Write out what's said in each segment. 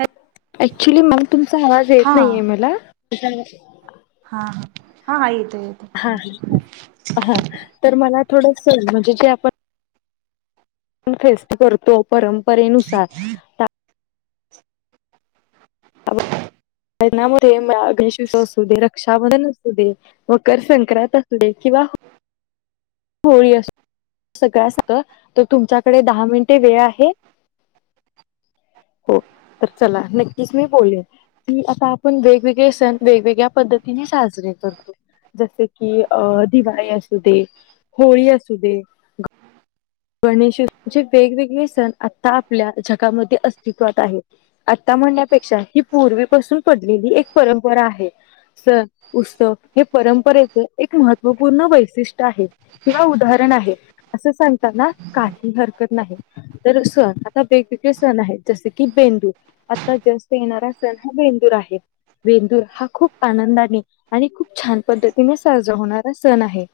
हा अऍक्च्युली मग तुमचा आवाज येत हा नाहीे मला हा हा हा येत येत हा हा तर मला थोड म्हणजे जे आपण फेस्त करतो परंपरेनुसार नामध्ये अशश असू दे रक्षा मधण असू दे मकर संक्रांत असले किंवा होळी अस सगळं असत तर तुमच्याकडे दहा मिनिटे वेळ आहे हो तर चला नक्कीच मी बोललेन की आता आपण वेगवेगळे सण वेगवेगळ्या पद्धतीने साजरे करतो जसे की अ दिवाळी असू दे होळी असू दे गणेशचे वेगवेगळे सण आता आपल्या जगामध्ये अस्तित्वात आहेत आता म्हणण्यापेक्षा ही पूर्वीपासून पडलेली एक परंपरा आहे सण उत्सव हे परंपरेच एक महत्त्वपूर्ण वैशिष्ट्य आहे किंवा उदाहरण आहे असं सांगताना काही हरकत नाही तर सण आता वेगवेगळे सण आहेत जसे की बेंदू आता जास्त येणारा सण हा बेंदूर आहे वेंदूर हा खूप आनंदाने आणि खूप छान पद्धतीने साजरा होणारा सण आहे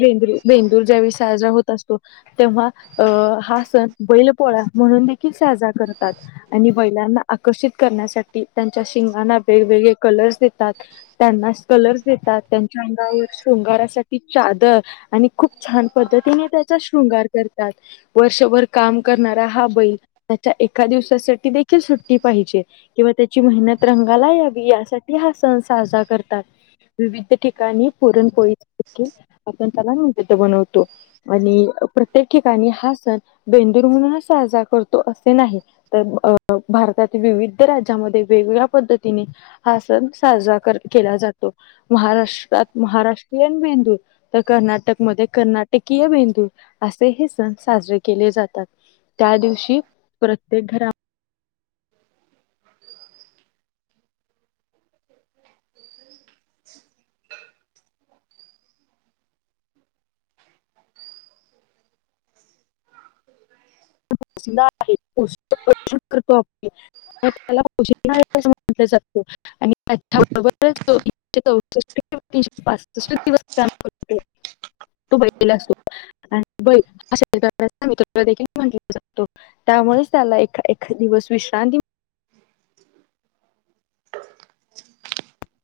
भेंदू भेंदूर ज्यावेळी साजरा होत असतो तेव्हा अ हा सण बैल पोळा म्हणून देखील साजरा करतात आणि महिलांना आकर्षित करण्यासाठी त्यांच्या शिंगांना वेगवेगळे कलर्स देतात त्यांना कलर्स देतात त्यांच्या अंगावर शृंगारासाठी चादर आणि खूप छान पद्धतीने त्याचा शृंगार करतात वर्षभर काम करणारा हा बैल त्याच्या एका दिवसासाठी देखील सुट्टी पाहिजे किंवा त्याची मेहनत रंगाला यावी यासाठी हा सण साजरा करतात विविध ठिकाणी पुरणपोळी देख आपण त्याला नवेद बनवतो आणि प्रत्येक ठिकाणी हा सण बेंदुर म्हणूनच साजरा करतो असे नाही तर अ भारतातील विविध राज्यामध्ये वेगवेगळ्या पद्धतीने हा सण साजरा केला जातो महाराष्ट्रात महाराष्ट्रीयन मेंदू तर कर्नाटकमध्ये कर्नाटक किय बेंदू असे हे सण साजरे केले जातात त्या दिवशी प्रत्येक घरा आहे करतो आप त्याला खोश आहे असं म्हटलं जातं आणिबरोबरशे चौसीशे पाष्ट दिवस तू बला अस ब मलाखील म्ह त्यामुळेच त्याला ए ए दिवस विश्रांती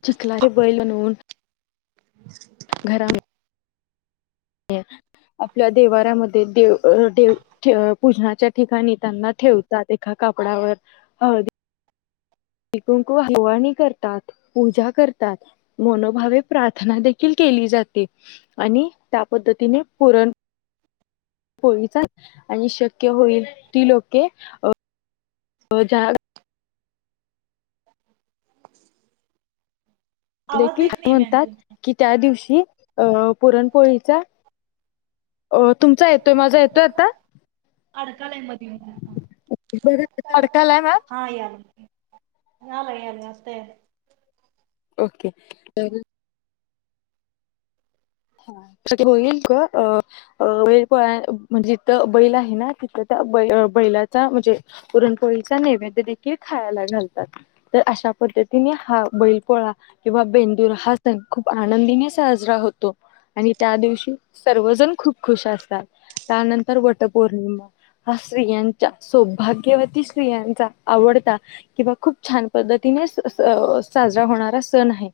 चिखलाारे बैल म्हणवून ह घराम आपल्या देवारमध्ये देव दे पूजनाच्या ठिकाणी त्यांना ठेवतात एका कपडावर हळदी शिकक हवाणी करतात पूजा करतात मनोभावे प्रार्थना देखील केली जाते आणि त्या पद्धतीने पुरण पोचा आणि शक्य होईल ती लोके ज्या आवाज देखील येत नाही मॅम म्हणतात तुमचा कि त्या दिवशी अं पुरणपोळीचा अ तुमचा येतोय माझा येतोय आता अडकाला म तडकालाय मॅम हा याला हला आले असते ओके हा ते होईल का अ अ वै प म्हणजे जिथं बैल आहे ना तिथं त्याै बैलाचा म्हणजे पुरणपोळीचा नैवेद्य देखील खायला घालतात तर अशा पद्धती तिने हा बैलपोळा किंवा बेंदूर हा सण खूप आनंदीने साजरा होतो आणि त्या दिवशी सर्वजण खूप खुश असतात त्यानंतर वटपौर्णिमा हा स्त्रियांच्या सौभाग्यवती स्तियांचा आवडता किंवा खूप छान पद्धतीने साजरा होणारा सण आहे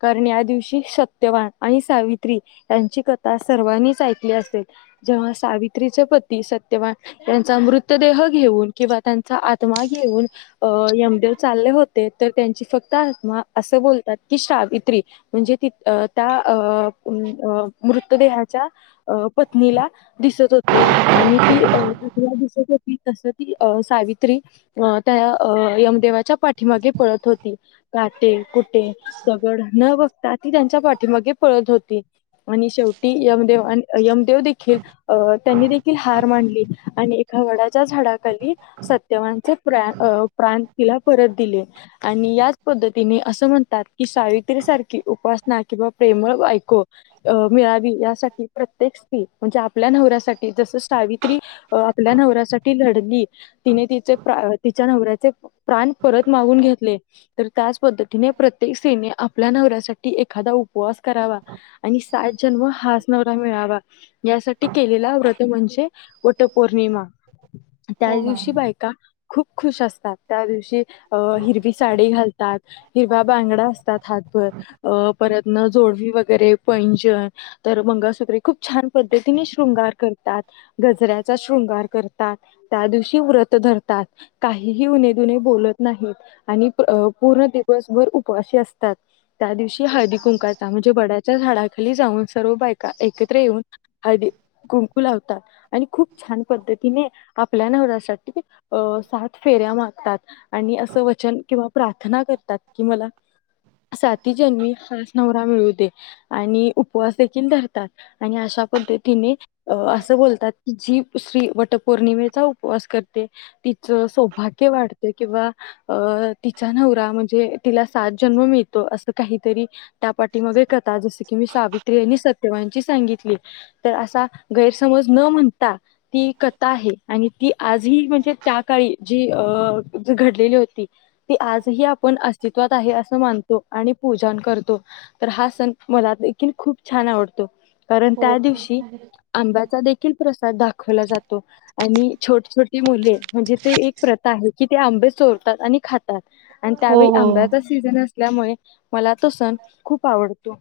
कारण या दिवशी सत्यवान, आणि सावित्री यांची कथा सर्वांनीच ऐकली असेल, जेव्हा सावित्रीचे पती सत्यवान, त्यांचा मृतदेह घेऊन किंवा, त्यांचा आत्मा घेऊन, अ यमदेव चालले होते तर, त्यांची फक्त आत्मा असं बोलतात की सावित्री. म्हणजे त त्या अ, मृतदेहाच्या अ पत्नीला, दिसत होती, आणि ती अला दिसत होती तस ती अ सावित्री, अ त्या यमदेवाच्या पाठीमागे पळत होती, काटे, कुठे दगड न बघता, ती त्यांच्या पाठीमागे पळत होते. आणि शेवटी यमदेव, आणि यमदेव देखील, अ त्यांनी देखील हार मांडली, आणि एका वडाच्या झाडाखाली, सत्यवांचे प्र प्रांण तिला परत दिले, आणि याच पद्धतीने असं म्हणतात, की सावित्री सारखी उपासना किंवा प्रेमळ, मिळावी यासाठी प्रत्येक स्त्री म्हणजे, आपल्या नवऱ्यासाठी जस सावित्री, अ आपल्या नवऱ्यासाठी लढली, तिने तिचे तिच्या नवऱ्याचे, प्राण परत मागून घेतले. तर त्याच पद्धतीने प्रत्येक स्त्री, आपल्या नवऱ्यासाठी एखादा उपवास करावा. आणि सात जन्म हाास नवरा मिळावा, यासाठी केलेला व्रत म्हणजे वटपौर्णिमा, त्या हो दिवशी मॅम बायका खूप खुश असतात, त्या दिवशी अ हिरवी साडी घालतात. हिरवा बांगडा असतात, हातभर अ परतन जोडवी वगैरे पैजन, तर मंगळसुत्रे खूप छान, पद्धतीने शृंगार करतात. गजऱ्याचा शृंगार करतात, त्या दिवशी व्रत धरतात, काहीही उनदु्ने बोलत नाहीत, आणि पूर्ण दिवसभर उपवाशी असतात. त्या दिवशी हळदी कुंकाचा म्हणजे, वड्याच्या झाडाखाली जाऊन सर्व बायका एकत्र येऊन, हदी कुंकू लावतात, आणि खूप छान पद्धतीने, आपल्या नवर साठी अ सात फेऱ्या मारतात, आणि असं वचन किंवा, प्रार्थना करतात कि मला, साती जन्मी खास नवरा मिळू दे, आणि उपवास देखील धरतात, आणि अशा पद्धतीने, अ असं बोलतात की जी श्री, वटपौर्णिमेचा उपवास करते. तिचं सौभाग्य, वाढत किंवा अ तिचा नवरा म्हणजे तिला सात जन्म मिळतो, असं काहीतरी त्या पाठी मग कथा जस की मी, सावित्री यांनी सत्यवाांची सांगितली. तर असं गैरसमज न म्हणता, ती कथा आहे आणि ती आजही म्हणजे, त्या काळी जी अ ज घडलेली होती. ती आजही आपण अस्तित्वात आहे असं मानतो, आणि पूजन करतो. तर हा सण मला देखील खूप छान, आवडतो कारण हो त्या दिवशी आंब्याचा देखील, प्रसाद दाखवला जातो. आणि छोट छोटी मुले म्हणजे ते, एक प्रथा आहे की ते आंबे चोरतात आणि खातात. आणि हो त्यावेळी हो. आंब्याचा सीझन असल्यामुळे, मला तो सण खूप आवडतो.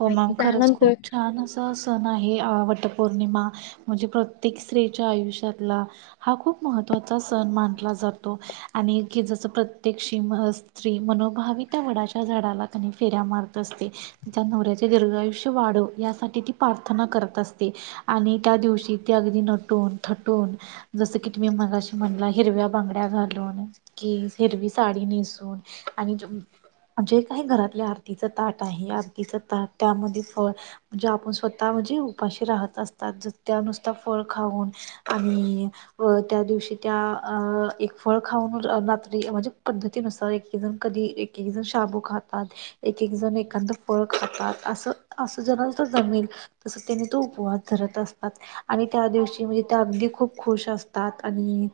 हो आणि मॅम खरंच त्यानंतर खूप छान अस, सण आहे वटपौर्णिमा म्हणजे, प्रत्येक स्त्रीच्या आयुष्यातला. हा खूप महत्त्वाचा सण मानला जातो. आणि की जस प्रत्येक शी म, स्त्री मनोभावी त्या वडाच्या झाडाला, कनी फेऱ्या मारत असते. त्या नवऱ्याचे दीर्घ आयुष्य वाढव, यासाठी ती प्रार्थना करत असते. आणि त्या दिवशी ते, अगदी नटून थटून, जसं की तुम्ही मगाशी म्हणला, हिरव्या बांगड्या घालून. कि हिरवी साडी नेसून आणि, जे काही घरातल्या आरतीच ताट आहे, आरतीच ताट त्यामध्ये फळ म्हणजे आपण स्वः ता म्हणजे उपाशी राहत असतात, ज त्यानुसता फळ खाऊन आणि व त्या दिवशी त्या अ एक फळ खाऊन, रात्री म्हणजे पद्धतीनुसार एक जण कधी एक एक जण शाबू खातात, एक एक जण एखाद फळखातात, असं असं जर जमेल. तस त्याने तो उपवास धरत असतात, आणि त्या दिवशी म्हणजे त्या अगदी खूप खुश असतात. आणि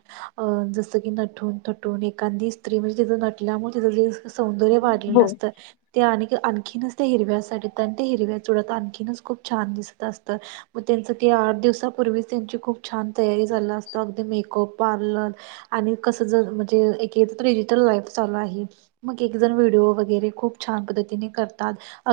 जसं की नटून थटून एखांदी स्त्री, म्हणजे तिच नटल्यामुळे तिच जे सौंदर्य वाढलेलं हो असतं, ते आण आणखीनच ते हिरव्यासाडीत आणि ते हिरव्या चुडात, आणखीनच खूप छान दिसत असतं. मग त्यांचं क आठ दिवसापूर्वीच त्यांची खूप छान तयारी झालेली असते, अगदी मेकअप पार्लर आणि कस जर म्हणजे, एक डिजिटल लाईफ चालू आहे. मग एक जण व्हिडिओ वगैरे खूप छान पद्धतीने कर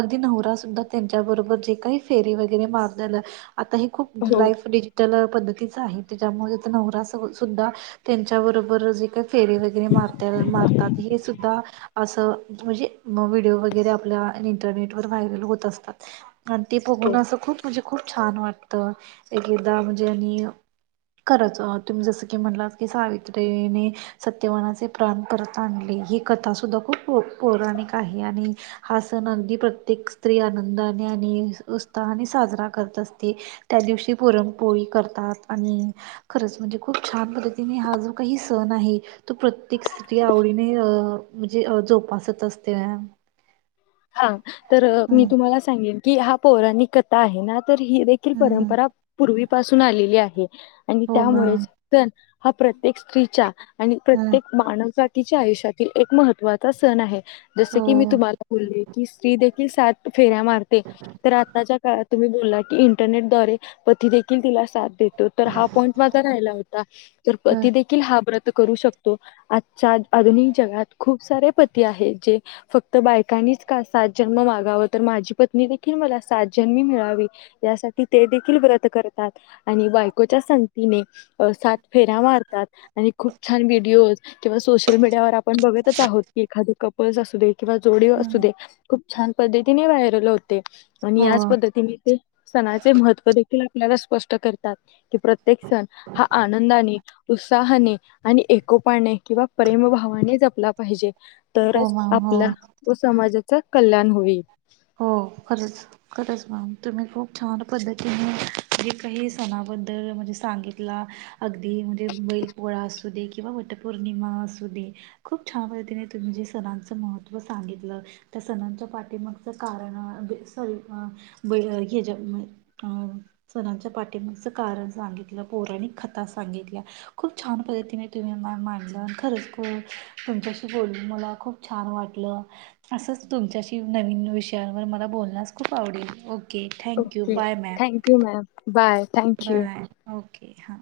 अगदी नवरा सुद्धा त्यांच्याबरोबर जे काही फेरी वगैरे मारलेलं, आता हे खूप हो लाईफ डिजिटल पद्धतीचं आहे, त्याच्यामुळे नवरा स सुद्धा त्यांच्याबरोबर जे काही फेरीे वगैरे मारत मारतात, हे सुद्धा, असं म्हणजे. मग व्हिडिओ वगैरे आपल्या इंटरनेट वर व्हायरल होत असतात, आणि ते हो बघून असं खूप म्हणजे खूप छान वाटतं, एक एकदा म्हणजे आणि खरच, तुम्ही जसं की म्हणला की, सावित्रीने सत्यवानाचे प्राण परत आणले, ही कथा सुुद्धा खूप प पौराणिक आहे, आणि हा अगदी प्रत्येक स्त्री आनंदाने आणि आणि साजरा करत असते, त्या दिवशी पुरणपोळी करतात, आणि खरंच म्हणजे खूप छान पद्धतीने हा जो काही सण आहे. तू प्रत्येक स्त्री आवडीने अ म्हणजे जोपासत असते. हा तर मी हं, तुम्हाला सांगेन की, हा पौराणिक कथा आहे ना तर ही एक हं, परंपरा पूर्वीपासून आलेली आहे, आणि हो मॅम. त्यामुळेच हा प्रत्येक स्त्रीचा, आणि हं, प्रत्येक मानव जाती च्या आयुष्यातील एक महत्त्वाचा सण आहे, जस की मी हो. तुम्हाला बोलले की स्त्री देखील सात फेऱ्या मारते. तर आत्ताच्या काळात तुम्ही बोलला की, इंटरनेट द्वारे पती देखील तिला साथ देतो, तर हा पॉईंट माझा राहिला होता, तर हं, ती देखील हा व्रत करू शकतो, आजच्या आधुनिक जगात खूप सारे पती आहे, जे फक्त बाय काणीच का सात जन्म मागाव, तर माझी पत्नी देखील मला सात जन्मी मिळावी, यासाठी ते देखील व्रत करतात, आणि बायकोच्या संगतीने, सात फेऱ्या मारतात, आणि खूप छान व्हिडीओज किंवा सोशल मीडियावर आपण बघतच आहोत की, एखादी कपल्स असू दे, किंवा जोडी असू हं, दे, खूप छान पद्धतीने वायरले होते, आणि हो, याच पद्धतीने ते सणाचे महत्त्व देखील आपल्याला स्पष्ट करतात, कि प्रत्येक सण हा आनंदाने उत्साहाने आणि एकोपाने किंवा प्रेमभावाने जपला पाहिजे. हो तरच मॅम हो. आपला व समाजाचा कल्याण होईल. हो खरंच. खरंच मॅम तुम्ही खूप छान पद्धतीने, जे काही सणाबद्दल म्हणजे सांगितल. अगदी म्हणजे बैल पोळा असू दे, किंवा वटपौर्णिमा असू दे, खूप छान पद्धतीने तुम्ही जे, सणांचं महत्त्व सांगितलं, त्या सणांच्या पाठी मग कारण सॉरी बैल ह्याच्या अ सणांच्या पाठिं मागचं कारण सांगितलं, पौराणिक कथा सांगितल्या. खूप छान पद्धतीने तुम्ही मा माांडलण, खरंच खू तुमच्याशी बोलू मला खूप छान वाटलं, असंच तुमच्याशी नवीन विषयांवर मला बोलण्यास खूप आवडेल, okay. Thank you okay, bye ma'am thank you ma'am, bye. Thank you. Bye, okay, हां.